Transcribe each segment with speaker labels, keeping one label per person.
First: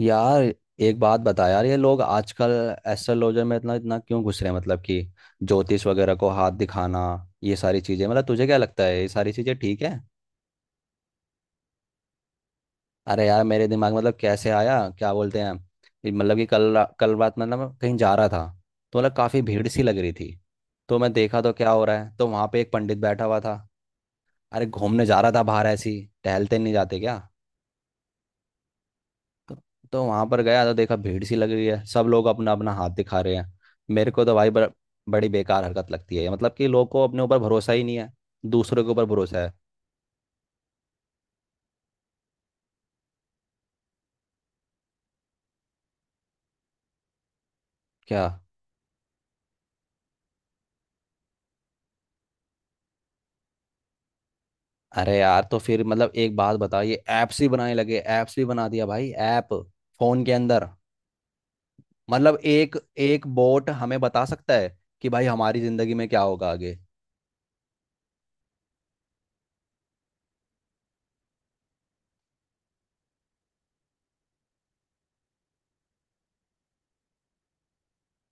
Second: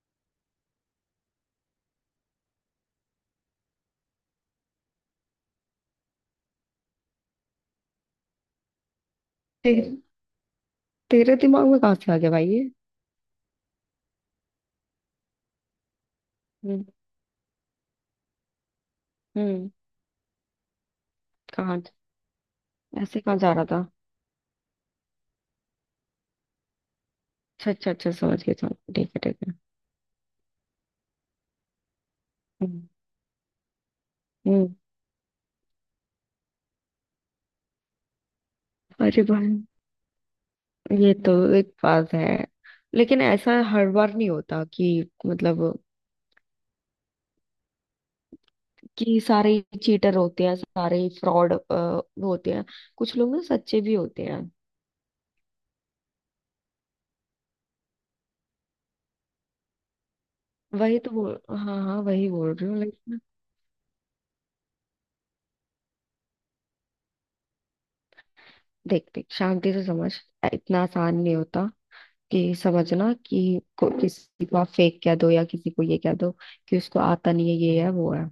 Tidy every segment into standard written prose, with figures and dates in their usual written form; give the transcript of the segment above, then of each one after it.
Speaker 1: यार, एक बात बता यार। ये लोग आजकल एस्ट्रोलॉजर में इतना इतना क्यों घुस रहे हैं? मतलब कि ज्योतिष वगैरह को हाथ दिखाना, ये सारी चीजें, मतलब तुझे क्या लगता है, ये सारी चीजें ठीक
Speaker 2: ते,
Speaker 1: है?
Speaker 2: तेरे दिमाग में कहाँ से आ गया भाई ये?
Speaker 1: अरे यार, मेरे दिमाग में मतलब कैसे आया, क्या बोलते हैं। ये मतलब कि
Speaker 2: हम्म।
Speaker 1: कल रात मतलब मैं कहीं जा रहा था। तो मतलब काफी भीड़
Speaker 2: हम्म,
Speaker 1: सी लग रही थी। तो मैं देखा तो क्या
Speaker 2: कहाँ
Speaker 1: हो रहा है, तो वहां पे एक पंडित
Speaker 2: ऐसे
Speaker 1: बैठा
Speaker 2: कहाँ
Speaker 1: हुआ
Speaker 2: जा
Speaker 1: था।
Speaker 2: रहा था?
Speaker 1: अरे, घूमने जा रहा था बाहर ऐसी। टहलते नहीं जाते क्या?
Speaker 2: अच्छा, अच्छा, अच्छा, समझ गया, समझ गया, ठीक है, ठीक है।
Speaker 1: तो, तो वहां पर गया तो देखा भीड़ सी लग रही है, सब लोग अपना अपना
Speaker 2: हम्म,
Speaker 1: हाथ दिखा रहे हैं। मेरे को तो भाई
Speaker 2: हम्म,
Speaker 1: बड़ी बेकार हरकत लगती है। मतलब कि लोग को अपने ऊपर भरोसा ही नहीं है, दूसरों के ऊपर
Speaker 2: अरे
Speaker 1: भरोसा
Speaker 2: भाई,
Speaker 1: है।
Speaker 2: ये तो एक बात है, लेकिन ऐसा हर बार नहीं होता कि मतलब
Speaker 1: क्या?
Speaker 2: कि सारे ही चीटर होते हैं, सारे ही फ्रॉड होते हैं। कुछ लोग ना सच्चे भी होते हैं।
Speaker 1: अरे यार, तो फिर मतलब एक बात बता, ये ऐप्स ही बनाने लगे, ऐप्स भी बना दिया भाई, ऐप फोन के अंदर।
Speaker 2: वही तो बोल, हाँ हाँ वही
Speaker 1: मतलब
Speaker 2: बोल रही
Speaker 1: एक
Speaker 2: हूँ, लेकिन
Speaker 1: एक बोट हमें बता सकता है कि भाई हमारी जिंदगी में क्या होगा आगे?
Speaker 2: देख देख शांति से समझ, इतना आसान नहीं होता कि समझना कि किसी को आप फेक कह दो या किसी को ये कह दो कि उसको आता नहीं है, ये है वो है।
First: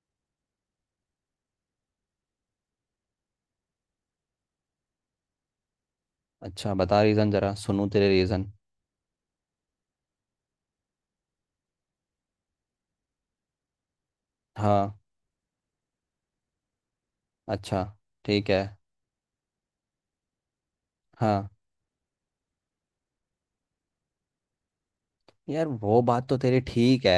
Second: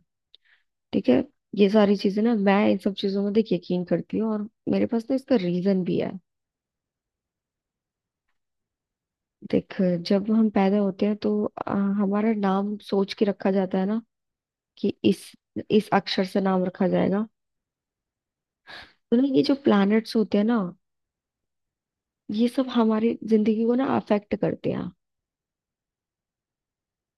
Speaker 2: ठीक है, ये सारी चीजें ना मैं इन सब चीजों में देख यकीन करती हूँ, और मेरे पास ना इसका रीजन भी है।
Speaker 1: अच्छा बता, रीजन जरा सुनूं तेरे रीजन।
Speaker 2: देख, जब हम पैदा होते हैं तो हमारा नाम सोच के रखा जाता है ना कि
Speaker 1: हाँ।
Speaker 2: इस अक्षर से नाम रखा जाएगा।
Speaker 1: अच्छा, ठीक है।
Speaker 2: तो ना ये जो प्लैनेट्स होते हैं ना,
Speaker 1: हाँ,
Speaker 2: ये सब हमारी जिंदगी को ना अफेक्ट करते हैं।
Speaker 1: यार वो बात तो तेरी ठीक है,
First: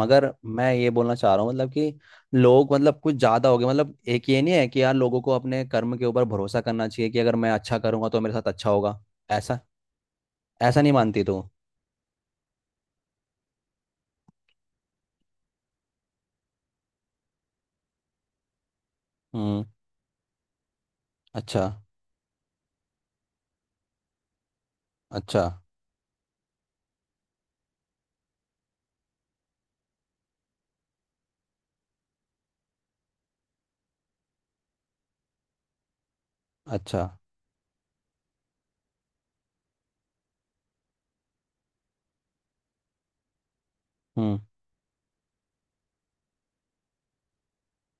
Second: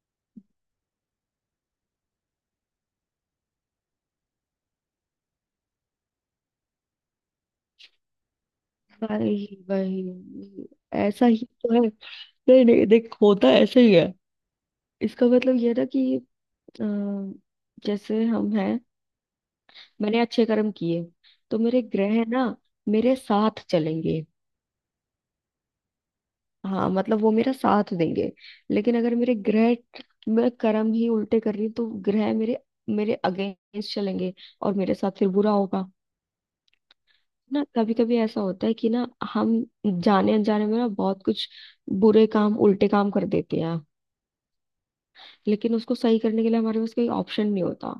Speaker 1: मगर मैं ये बोलना चाह रहा हूँ मतलब कि लोग मतलब कुछ ज्यादा हो गए। मतलब एक ये नहीं है कि यार, लोगों को अपने कर्म के ऊपर भरोसा करना चाहिए कि अगर मैं अच्छा करूंगा तो मेरे साथ अच्छा होगा।
Speaker 2: भाई
Speaker 1: ऐसा
Speaker 2: भाई,
Speaker 1: ऐसा नहीं मानती
Speaker 2: ऐसा
Speaker 1: तू?
Speaker 2: ही तो है। नहीं नहीं, देख होता ऐसा ही है। इसका मतलब यह था कि अ, जैसे हम हैं,
Speaker 1: हम्म।
Speaker 2: मैंने अच्छे कर्म किए, तो
Speaker 1: अच्छा
Speaker 2: मेरे ग्रह ना मेरे साथ चलेंगे,
Speaker 1: अच्छा
Speaker 2: हाँ मतलब वो मेरा साथ देंगे। लेकिन अगर मेरे ग्रह, मैं कर्म ही उल्टे कर रही हूँ, तो ग्रह मेरे मेरे अगेंस्ट चलेंगे, और मेरे साथ फिर बुरा होगा।
Speaker 1: अच्छा।
Speaker 2: ना, कभी कभी ऐसा होता है कि ना, हम जाने अनजाने में ना बहुत कुछ बुरे काम, उल्टे काम कर देते हैं,
Speaker 1: हम्म।
Speaker 2: लेकिन उसको सही करने के लिए हमारे पास कोई ऑप्शन नहीं होता।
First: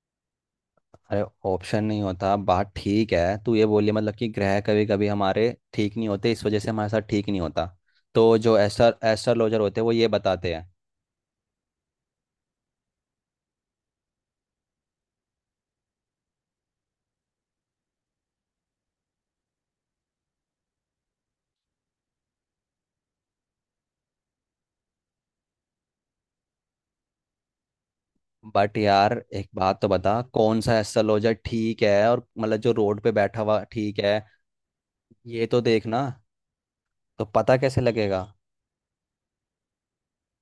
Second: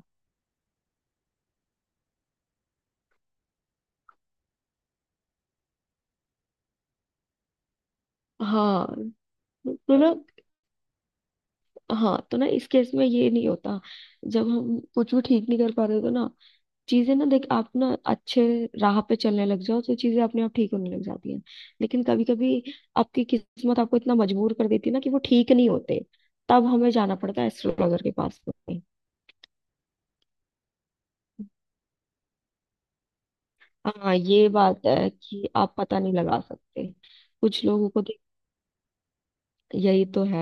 Speaker 1: अरे, ऑप्शन नहीं होता बात ठीक है, तू ये बोली मतलब कि ग्रह कभी कभी हमारे ठीक नहीं होते, इस वजह से हमारे साथ ठीक नहीं होता। तो जो
Speaker 2: हाँ
Speaker 1: एस्ट्रोलॉजर होते हैं, वो
Speaker 2: तो
Speaker 1: ये
Speaker 2: ना
Speaker 1: बताते हैं।
Speaker 2: हाँ तो ना इस केस में ये नहीं होता। जब हम कुछ भी ठीक नहीं कर पा रहे तो ना, चीजें ना, देख, आप ना अच्छे राह पे चलने लग जाओ तो चीजें अपने आप ठीक होने लग जाती हैं। लेकिन कभी कभी आपकी किस्मत आपको इतना मजबूर कर देती है ना कि वो ठीक नहीं होते। तब हमें जाना पड़ता है एस्ट्रोलॉजर के पास
Speaker 1: बट
Speaker 2: में।
Speaker 1: यार एक बात तो बता, कौन सा ऐसा लॉजर ठीक है और मतलब जो रोड पे बैठा हुआ ठीक
Speaker 2: हाँ,
Speaker 1: है,
Speaker 2: ये बात है
Speaker 1: ये
Speaker 2: कि
Speaker 1: तो
Speaker 2: आप पता
Speaker 1: देखना,
Speaker 2: नहीं लगा सकते।
Speaker 1: तो पता
Speaker 2: कुछ
Speaker 1: कैसे
Speaker 2: लोगों को तो,
Speaker 1: लगेगा?
Speaker 2: यही तो है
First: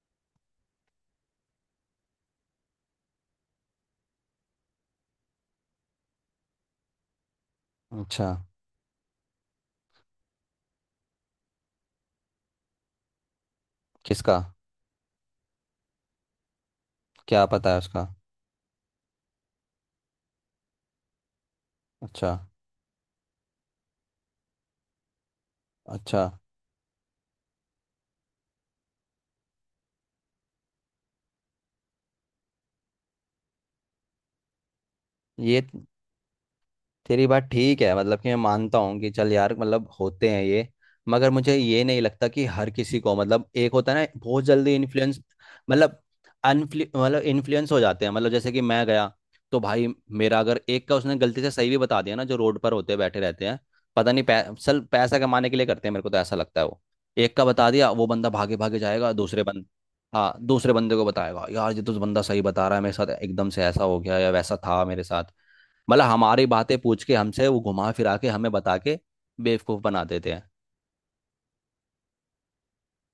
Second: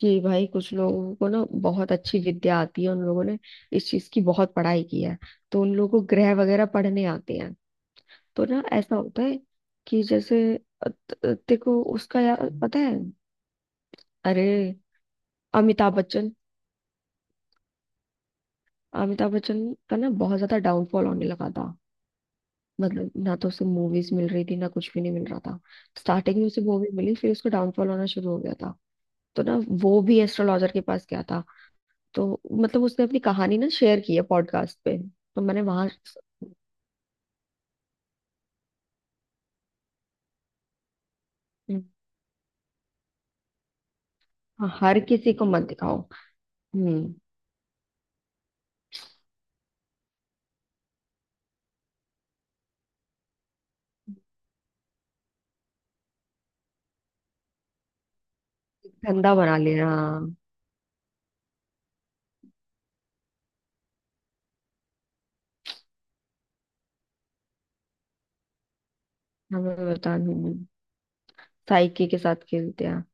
Speaker 2: कि भाई कुछ लोगों को ना बहुत अच्छी विद्या आती है। उन लोगों ने इस चीज की बहुत पढ़ाई की है, तो उन लोगों को ग्रह वगैरह पढ़ने आते हैं।
Speaker 1: अच्छा।
Speaker 2: तो ना ऐसा होता है कि जैसे देखो उसका यार पता है?
Speaker 1: किसका?
Speaker 2: अरे, अमिताभ बच्चन।
Speaker 1: क्या पता है उसका?
Speaker 2: अमिताभ बच्चन का ना बहुत ज्यादा डाउनफॉल होने लगा था।
Speaker 1: अच्छा
Speaker 2: मतलब ना तो उसे मूवीज मिल रही थी, ना कुछ भी नहीं मिल रहा था।
Speaker 1: अच्छा,
Speaker 2: स्टार्टिंग में उसे मूवी मिली, फिर उसका डाउनफॉल होना शुरू हो गया था। तो ना वो भी एस्ट्रोलॉजर के पास गया था। तो मतलब उसने अपनी कहानी ना शेयर की है पॉडकास्ट पे, तो मैंने
Speaker 1: ये
Speaker 2: वहां।
Speaker 1: तेरी बात ठीक है, मतलब कि मैं मानता हूँ कि चल यार, मतलब होते हैं ये, मगर मुझे ये नहीं लगता कि हर किसी को, मतलब एक होता है ना, बहुत जल्दी
Speaker 2: हर
Speaker 1: इन्फ्लुएंस।
Speaker 2: किसी को मत दिखाओ।
Speaker 1: मतलब अनफ्लु
Speaker 2: हम्म।
Speaker 1: मतलब इन्फ्लुएंस हो जाते हैं। मतलब जैसे कि मैं गया, तो भाई मेरा, अगर एक का उसने गलती से सही भी बता दिया ना, जो रोड पर होते बैठे रहते हैं, पता नहीं, पै, सल पैसा कमाने के लिए करते हैं, मेरे को तो ऐसा लगता है वो। एक का बता दिया, वो बंदा भागे भागे जाएगा
Speaker 2: धंधा
Speaker 1: दूसरे
Speaker 2: बना
Speaker 1: बंद।
Speaker 2: लेना।
Speaker 1: हाँ, दूसरे बंदे को बताएगा यार, ये तो बंदा सही बता रहा है, मेरे साथ एकदम से ऐसा हो गया या वैसा था मेरे साथ। मतलब हमारी बातें पूछ के हमसे, वो घुमा फिरा के हमें बता के
Speaker 2: हमें
Speaker 1: बेवकूफ बना
Speaker 2: बता
Speaker 1: देते हैं।
Speaker 2: साइकी के साथ खेलते हैं।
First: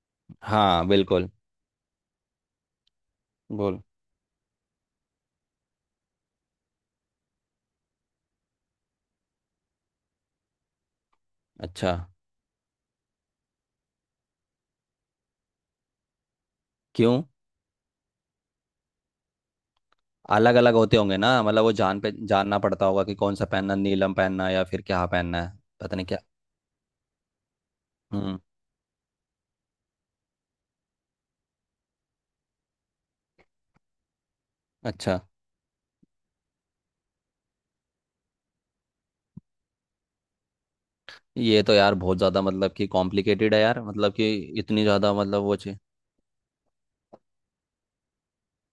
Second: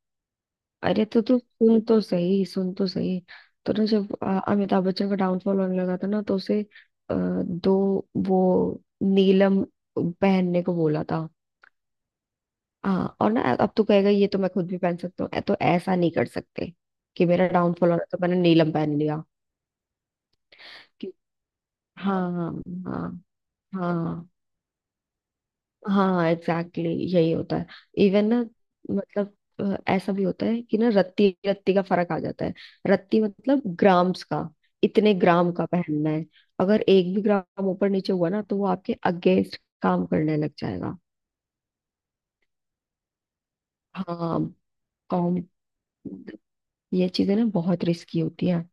Speaker 1: हाँ,
Speaker 2: अरे तो
Speaker 1: बिल्कुल।
Speaker 2: तू सुन तो सही, सुन तो सही। तो
Speaker 1: बोल।
Speaker 2: ना, जब अमिताभ बच्चन का डाउनफॉल होने लगा था ना, तो उसे अ, दो वो नीलम पहनने को बोला था।
Speaker 1: अच्छा।
Speaker 2: हाँ, और ना अब तो कहेगा ये तो मैं खुद भी पहन सकता हूँ। तो ऐसा नहीं कर सकते
Speaker 1: क्यों,
Speaker 2: कि मेरा डाउनफॉल हो रहा है, तो मैंने नीलम पहन लिया।
Speaker 1: अलग अलग होते होंगे ना? मतलब वो जान पे
Speaker 2: हाँ,
Speaker 1: जानना पड़ता होगा कि
Speaker 2: हाँ,
Speaker 1: कौन सा पहनना, नीलम
Speaker 2: हाँ,
Speaker 1: पहनना है या फिर क्या पहनना है, पता नहीं क्या।
Speaker 2: हाँ एग्जैक्टली, यही होता है। इवन
Speaker 1: हम्म।
Speaker 2: ना, मतलब ऐसा भी होता है कि ना रत्ती रत्ती का फर्क आ जाता है। रत्ती मतलब ग्राम्स का, इतने
Speaker 1: अच्छा।
Speaker 2: ग्राम का पहनना है। अगर एक भी ग्राम ऊपर नीचे हुआ ना, तो वो आपके अगेंस्ट काम करने लग जाएगा।
Speaker 1: ये तो यार बहुत ज्यादा मतलब कि कॉम्प्लिकेटेड है यार, मतलब कि
Speaker 2: हाँ।
Speaker 1: इतनी ज्यादा
Speaker 2: कॉम
Speaker 1: मतलब वो चीज।
Speaker 2: ये चीजें ना बहुत रिस्की होती है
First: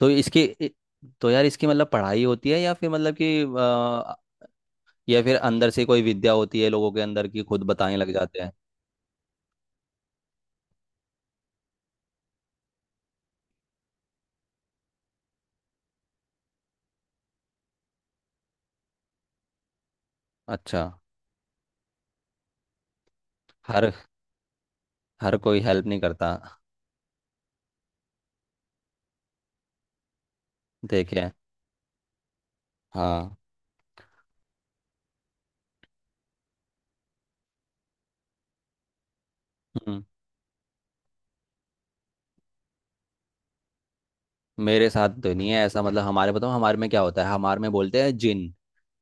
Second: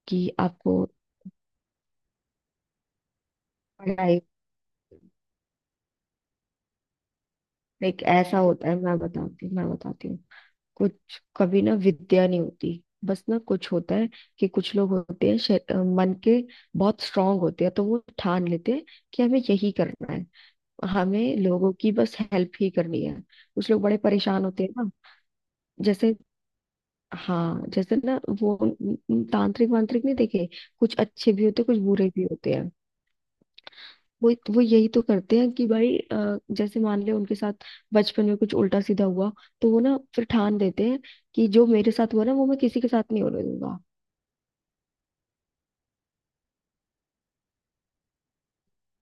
Speaker 1: तो
Speaker 2: कि
Speaker 1: इसकी इ-
Speaker 2: आपको।
Speaker 1: तो यार इसकी मतलब पढ़ाई होती है या फिर मतलब कि
Speaker 2: पढ़ाई,
Speaker 1: या फिर अंदर से कोई विद्या होती है लोगों के अंदर की, खुद बताने
Speaker 2: एक
Speaker 1: लग
Speaker 2: ऐसा
Speaker 1: जाते हैं?
Speaker 2: होता है, मैं बताती हूँ, मैं बताती हूँ। कुछ कभी ना विद्या नहीं होती, बस ना कुछ होता है कि कुछ लोग होते हैं मन के बहुत स्ट्रांग होते हैं, तो वो ठान लेते हैं कि हमें यही करना है,
Speaker 1: अच्छा।
Speaker 2: हमें लोगों की बस हेल्प ही करनी है। कुछ लोग
Speaker 1: हर
Speaker 2: बड़े परेशान होते हैं ना,
Speaker 1: हर कोई हेल्प नहीं
Speaker 2: जैसे,
Speaker 1: करता।
Speaker 2: हाँ, जैसे ना वो तांत्रिक वांत्रिक नहीं देखे? कुछ
Speaker 1: देखे हैं।
Speaker 2: अच्छे भी होते हैं, कुछ बुरे भी होते हैं।
Speaker 1: हाँ।
Speaker 2: वो यही तो करते हैं कि भाई जैसे मान ले उनके साथ बचपन में कुछ उल्टा सीधा हुआ, तो वो ना
Speaker 1: हम्म।
Speaker 2: फिर ठान देते हैं कि जो मेरे साथ हुआ ना, वो मैं किसी के साथ नहीं होने दूंगा।
Speaker 1: मेरे साथ तो नहीं है ऐसा। मतलब हमारे, बताओ हमारे में क्या होता है, हमारे में बोलते हैं जिन।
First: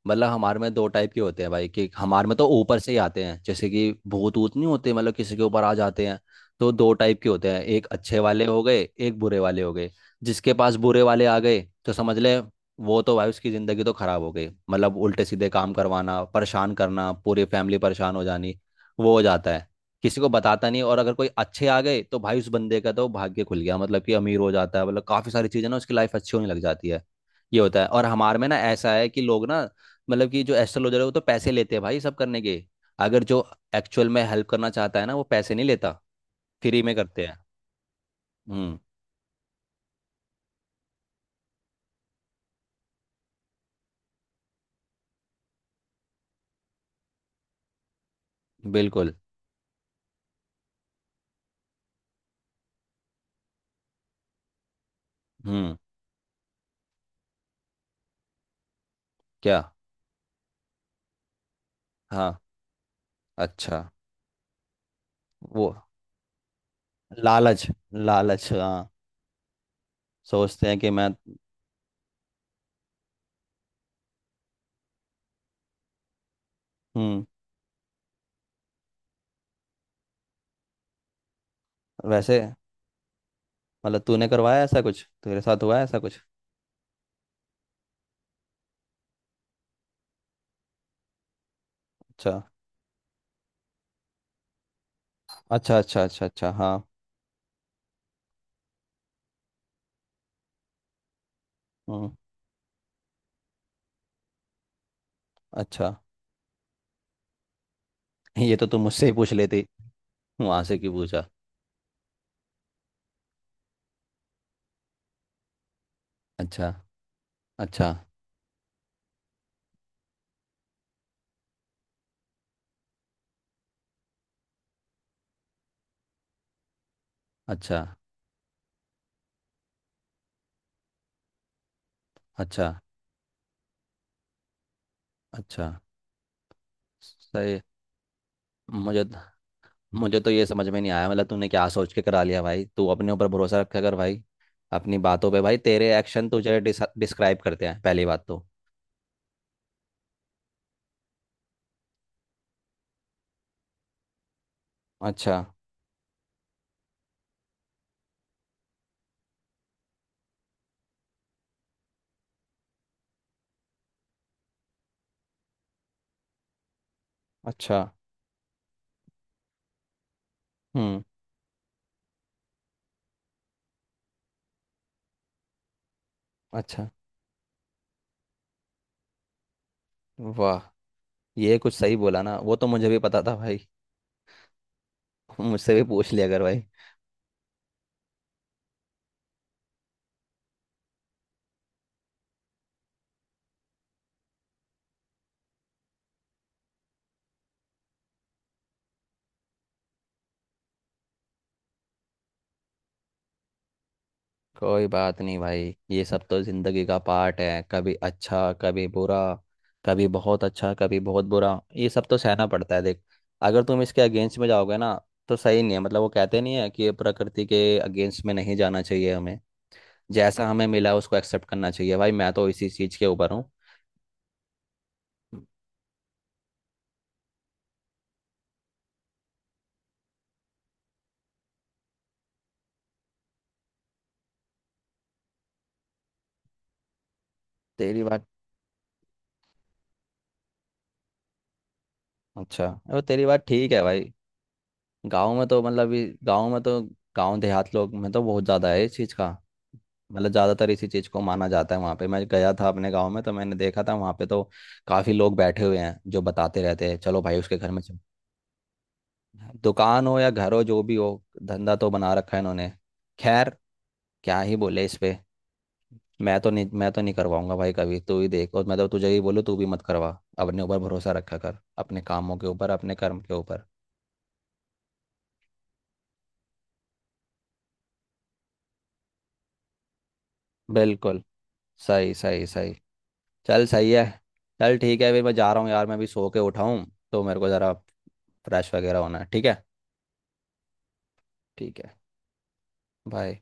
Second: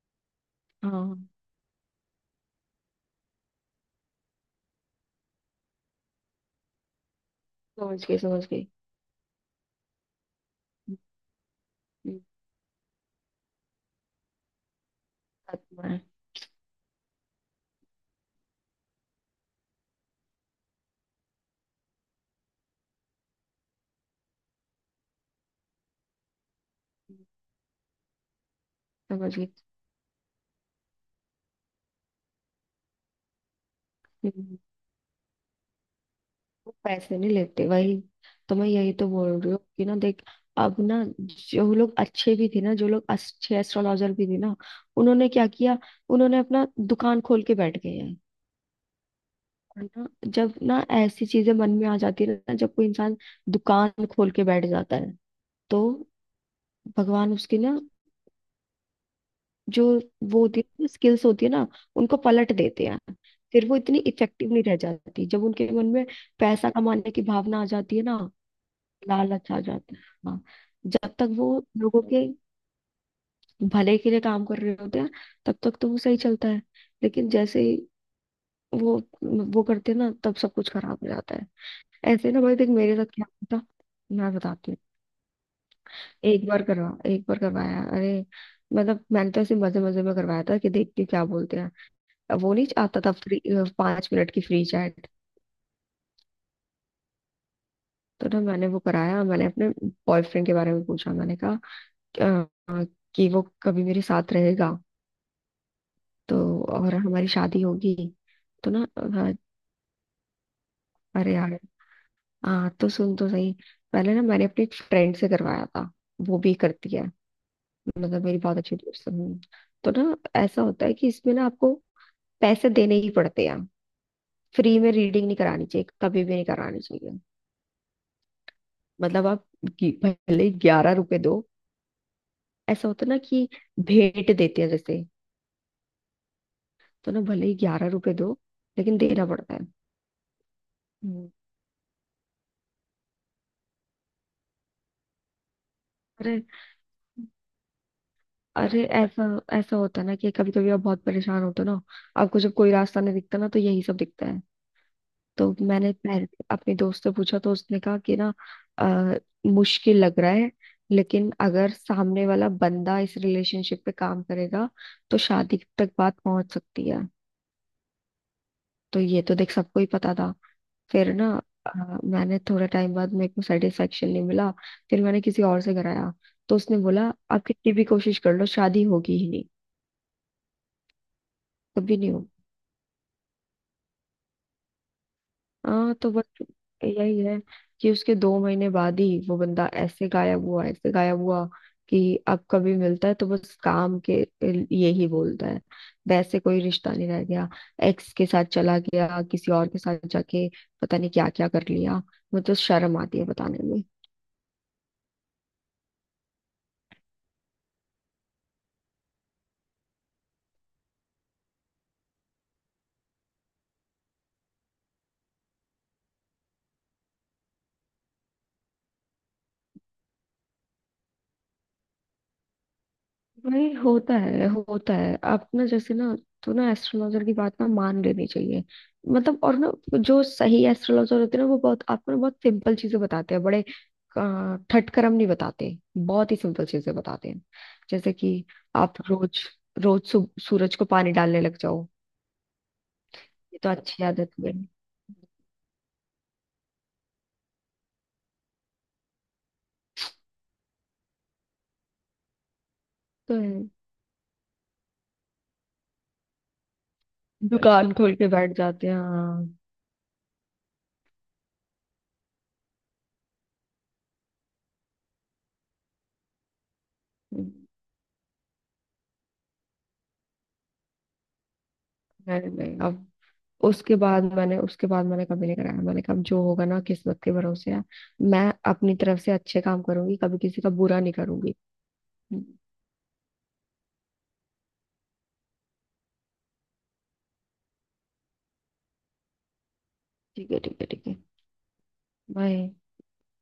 Speaker 1: मतलब हमारे में दो टाइप के
Speaker 2: हाँ,
Speaker 1: होते हैं भाई, कि हमारे में तो ऊपर से ही आते हैं, जैसे कि भूत ऊत नहीं होते, मतलब किसी के ऊपर आ जाते हैं। तो दो टाइप के होते हैं, एक
Speaker 2: समझ
Speaker 1: अच्छे
Speaker 2: गई,
Speaker 1: वाले
Speaker 2: समझ
Speaker 1: हो
Speaker 2: गई।
Speaker 1: गए, एक बुरे वाले हो गए। जिसके पास
Speaker 2: हम्म,
Speaker 1: बुरे वाले आ गए तो समझ
Speaker 2: हम्म,
Speaker 1: ले, वो तो भाई, उसकी ज़िंदगी तो खराब हो गई, मतलब उल्टे सीधे
Speaker 2: बात
Speaker 1: काम
Speaker 2: में है।
Speaker 1: करवाना, परेशान करना, पूरी फैमिली परेशान हो जानी। वो हो जाता है, किसी को बताता नहीं। और अगर कोई अच्छे आ गए तो भाई उस बंदे का तो भाग्य खुल गया, मतलब कि अमीर हो जाता है, मतलब काफ़ी सारी चीज़ें ना, उसकी लाइफ अच्छी होने लग जाती है। ये होता है। और हमारे में ना ऐसा है कि
Speaker 2: समझ
Speaker 1: लोग
Speaker 2: गई।
Speaker 1: ना, मतलब कि जो एस्ट्रोलॉजर है वो तो पैसे लेते हैं भाई सब करने के। अगर जो एक्चुअल में हेल्प
Speaker 2: हम्म,
Speaker 1: करना चाहता है ना, वो पैसे नहीं लेता,
Speaker 2: वो
Speaker 1: फ्री में
Speaker 2: पैसे
Speaker 1: करते
Speaker 2: नहीं
Speaker 1: हैं।
Speaker 2: लेते, वही तो मैं
Speaker 1: हम्म।
Speaker 2: यही तो बोल रही हूँ कि ना, देख, अब ना जो लोग अच्छे भी थे ना, जो लोग अच्छे एस्ट्रोलॉजर भी थे ना, उन्होंने क्या किया, उन्होंने अपना दुकान खोल के बैठ गए हैं।
Speaker 1: बिल्कुल।
Speaker 2: है ना, जब ना ऐसी चीजें मन में आ जाती है ना, जब कोई इंसान दुकान खोल के बैठ जाता है,
Speaker 1: हम्म।
Speaker 2: तो भगवान उसकी ना,
Speaker 1: क्या?
Speaker 2: जो वो होती है, स्किल्स होती है ना, उनको
Speaker 1: हाँ।
Speaker 2: पलट देते हैं। फिर वो
Speaker 1: अच्छा।
Speaker 2: इतनी इफेक्टिव नहीं रह जाती, जब उनके
Speaker 1: वो,
Speaker 2: मन में पैसा कमाने की
Speaker 1: लालच।
Speaker 2: भावना आ जाती है ना,
Speaker 1: लालच, हाँ।
Speaker 2: लालच आ जाता है, हाँ।
Speaker 1: सोचते हैं कि मैं।
Speaker 2: जब तक वो लोगों के भले के लिए काम कर रहे होते हैं, तब तक तो वो सही चलता है।
Speaker 1: हम्म।
Speaker 2: लेकिन जैसे ही वो वो करते हैं ना, तब सब कुछ खराब हो जाता है। ऐसे
Speaker 1: वैसे,
Speaker 2: ना भाई, देख मेरे साथ क्या हुआ था,
Speaker 1: मतलब तूने
Speaker 2: मैं
Speaker 1: करवाया,
Speaker 2: बताती हूँ।
Speaker 1: ऐसा कुछ तेरे साथ हुआ है ऐसा कुछ?
Speaker 2: एक बार करवाया, अरे मतलब मैंने तो ऐसे मजे मजे में करवाया था कि देखती हूँ क्या बोलते हैं।
Speaker 1: अच्छा
Speaker 2: अब वो नहीं आता था फ्री, 5 मिनट की फ्री चैट।
Speaker 1: अच्छा अच्छा अच्छा अच्छा। हाँ।
Speaker 2: तो ना मैंने वो कराया, मैंने अपने बॉयफ्रेंड के बारे में पूछा, मैंने कहा
Speaker 1: हम्म।
Speaker 2: "अ, कि वो कभी मेरे साथ रहेगा
Speaker 1: अच्छा।
Speaker 2: तो, और हमारी शादी होगी?
Speaker 1: ये तो
Speaker 2: तो
Speaker 1: तुम
Speaker 2: ना
Speaker 1: मुझसे ही पूछ लेती, वहां से क्यों पूछा?
Speaker 2: अरे यार, हाँ तो सुन तो सही, पहले ना मैंने अपनी फ्रेंड से करवाया था, वो भी
Speaker 1: अच्छा
Speaker 2: करती है,
Speaker 1: अच्छा
Speaker 2: मतलब मेरी बहुत अच्छी दोस्त है। हम्म। तो ना ऐसा होता है कि इसमें ना आपको पैसे देने ही पड़ते हैं, फ्री में रीडिंग नहीं करानी चाहिए, कभी भी नहीं करानी चाहिए।
Speaker 1: अच्छा अच्छा
Speaker 2: मतलब आप भले ही 11 रुपए दो,
Speaker 1: अच्छा
Speaker 2: ऐसा होता है ना कि भेंट देते हैं जैसे,
Speaker 1: अच्छा।
Speaker 2: तो ना भले ही
Speaker 1: सही।
Speaker 2: ग्यारह रुपए दो, लेकिन
Speaker 1: मुझे
Speaker 2: देना पड़ता है।
Speaker 1: मुझे तो ये समझ में नहीं आया, मतलब
Speaker 2: हम्म।
Speaker 1: तूने क्या सोच के करा लिया भाई? तू अपने ऊपर भरोसा रखा कर भाई, अपनी बातों पे भाई, तेरे एक्शन
Speaker 2: अरे,
Speaker 1: तुझे डिस्क्राइब करते हैं, पहली बात तो।
Speaker 2: अरे, ऐसा ऐसा होता है ना कि कभी कभी आप बहुत परेशान होते हो ना, आपको जब कोई रास्ता नहीं दिखता ना, तो यही सब दिखता है।
Speaker 1: अच्छा
Speaker 2: तो मैंने पहले अपने दोस्त से पूछा, तो उसने कहा कि ना, आ, मुश्किल लग रहा है, लेकिन अगर सामने वाला बंदा इस रिलेशनशिप पे काम करेगा, तो शादी तक बात पहुंच सकती है।
Speaker 1: अच्छा।
Speaker 2: तो ये तो देख सबको ही पता था।
Speaker 1: हम्म।
Speaker 2: फिर ना, मैंने थोड़ा टाइम बाद मेरे को सेटिस्फेक्शन नहीं मिला, फिर मैंने किसी और से कराया, तो उसने
Speaker 1: अच्छा।
Speaker 2: बोला आप कितनी भी कोशिश कर लो, शादी होगी ही नहीं,
Speaker 1: वाह, ये कुछ सही
Speaker 2: कभी नहीं।
Speaker 1: बोला ना, वो तो मुझे भी पता था भाई। मुझसे भी
Speaker 2: हाँ तो
Speaker 1: पूछ लिया कर
Speaker 2: बस,
Speaker 1: भाई।
Speaker 2: यही है कि उसके 2 महीने बाद ही वो बंदा ऐसे गायब हुआ, ऐसे गायब हुआ कि अब कभी मिलता है तो बस काम के, यही बोलता है, वैसे कोई रिश्ता नहीं रह गया। एक्स के साथ चला गया, किसी और के साथ जाके पता नहीं क्या क्या कर लिया, मुझे तो शर्म आती है बताने।
Speaker 1: कोई बात नहीं भाई, ये सब तो जिंदगी का पार्ट है, कभी अच्छा कभी बुरा, कभी बहुत अच्छा कभी बहुत बुरा, ये सब तो सहना पड़ता है देख। अगर तुम इसके अगेंस्ट में जाओगे ना, तो सही नहीं है। मतलब वो कहते नहीं है कि ये प्रकृति के अगेंस्ट में नहीं जाना चाहिए हमें? जैसा हमें मिला उसको एक्सेप्ट करना चाहिए भाई, मैं तो इसी चीज के ऊपर हूँ।
Speaker 2: वही होता है, होता है, आप ना, जैसे ना, तो ना एस्ट्रोलॉजर की बात ना मान लेनी चाहिए। मतलब, और ना जो सही एस्ट्रोलॉजर होते हैं ना, वो बहुत आपको ना बहुत सिंपल चीजें बताते हैं, बड़े ठटकरम नहीं बताते, बहुत ही सिंपल चीजें बताते हैं।
Speaker 1: तेरी
Speaker 2: जैसे
Speaker 1: बात
Speaker 2: कि आप रोज रोज सूरज को पानी डालने लग जाओ।
Speaker 1: अच्छा, वो तेरी बात
Speaker 2: ये तो
Speaker 1: ठीक है
Speaker 2: अच्छी
Speaker 1: भाई।
Speaker 2: आदत बनी,
Speaker 1: गाँव में तो गाँव में तो गाँव देहात लोग में तो बहुत ज़्यादा है इस चीज़ का। मतलब ज़्यादातर इसी चीज़ को माना जाता है, वहाँ पे मैं गया था अपने गाँव में, तो
Speaker 2: तो
Speaker 1: मैंने
Speaker 2: है।
Speaker 1: देखा था वहाँ पे तो काफ़ी लोग बैठे हुए हैं जो बताते रहते हैं, चलो भाई उसके घर में
Speaker 2: दुकान
Speaker 1: चल।
Speaker 2: खोल के बैठ जाते हैं, हाँ।
Speaker 1: दुकान हो या घर हो जो भी हो, धंधा तो बना रखा है इन्होंने। खैर, क्या ही बोले इस पे। मैं तो नहीं, मैं तो नहीं करवाऊंगा भाई कभी, तू ही देख, और मैं तो तुझे ही बोलूँ, तू भी मत करवा, अपने ऊपर भरोसा रखा कर, अपने कामों के
Speaker 2: नहीं
Speaker 1: ऊपर,
Speaker 2: नहीं,
Speaker 1: अपने
Speaker 2: अब
Speaker 1: कर्म के ऊपर।
Speaker 2: उसके बाद मैंने कभी नहीं कराया, मैंने कहा अब जो होगा ना किस्मत के भरोसे है, मैं अपनी तरफ से अच्छे काम करूंगी, कभी किसी का बुरा नहीं
Speaker 1: बिल्कुल।
Speaker 2: करूंगी।
Speaker 1: सही सही
Speaker 2: ठीक
Speaker 1: सही। चल, सही है। चल ठीक है, फिर मैं जा रहा हूँ यार, मैं अभी सो के उठा हूँ, तो मेरे को ज़रा फ्रेश वगैरह होना है। ठीक है?
Speaker 2: है, ठीक है, ठीक है,
Speaker 1: ठीक है।
Speaker 2: बाय।
Speaker 1: बाय।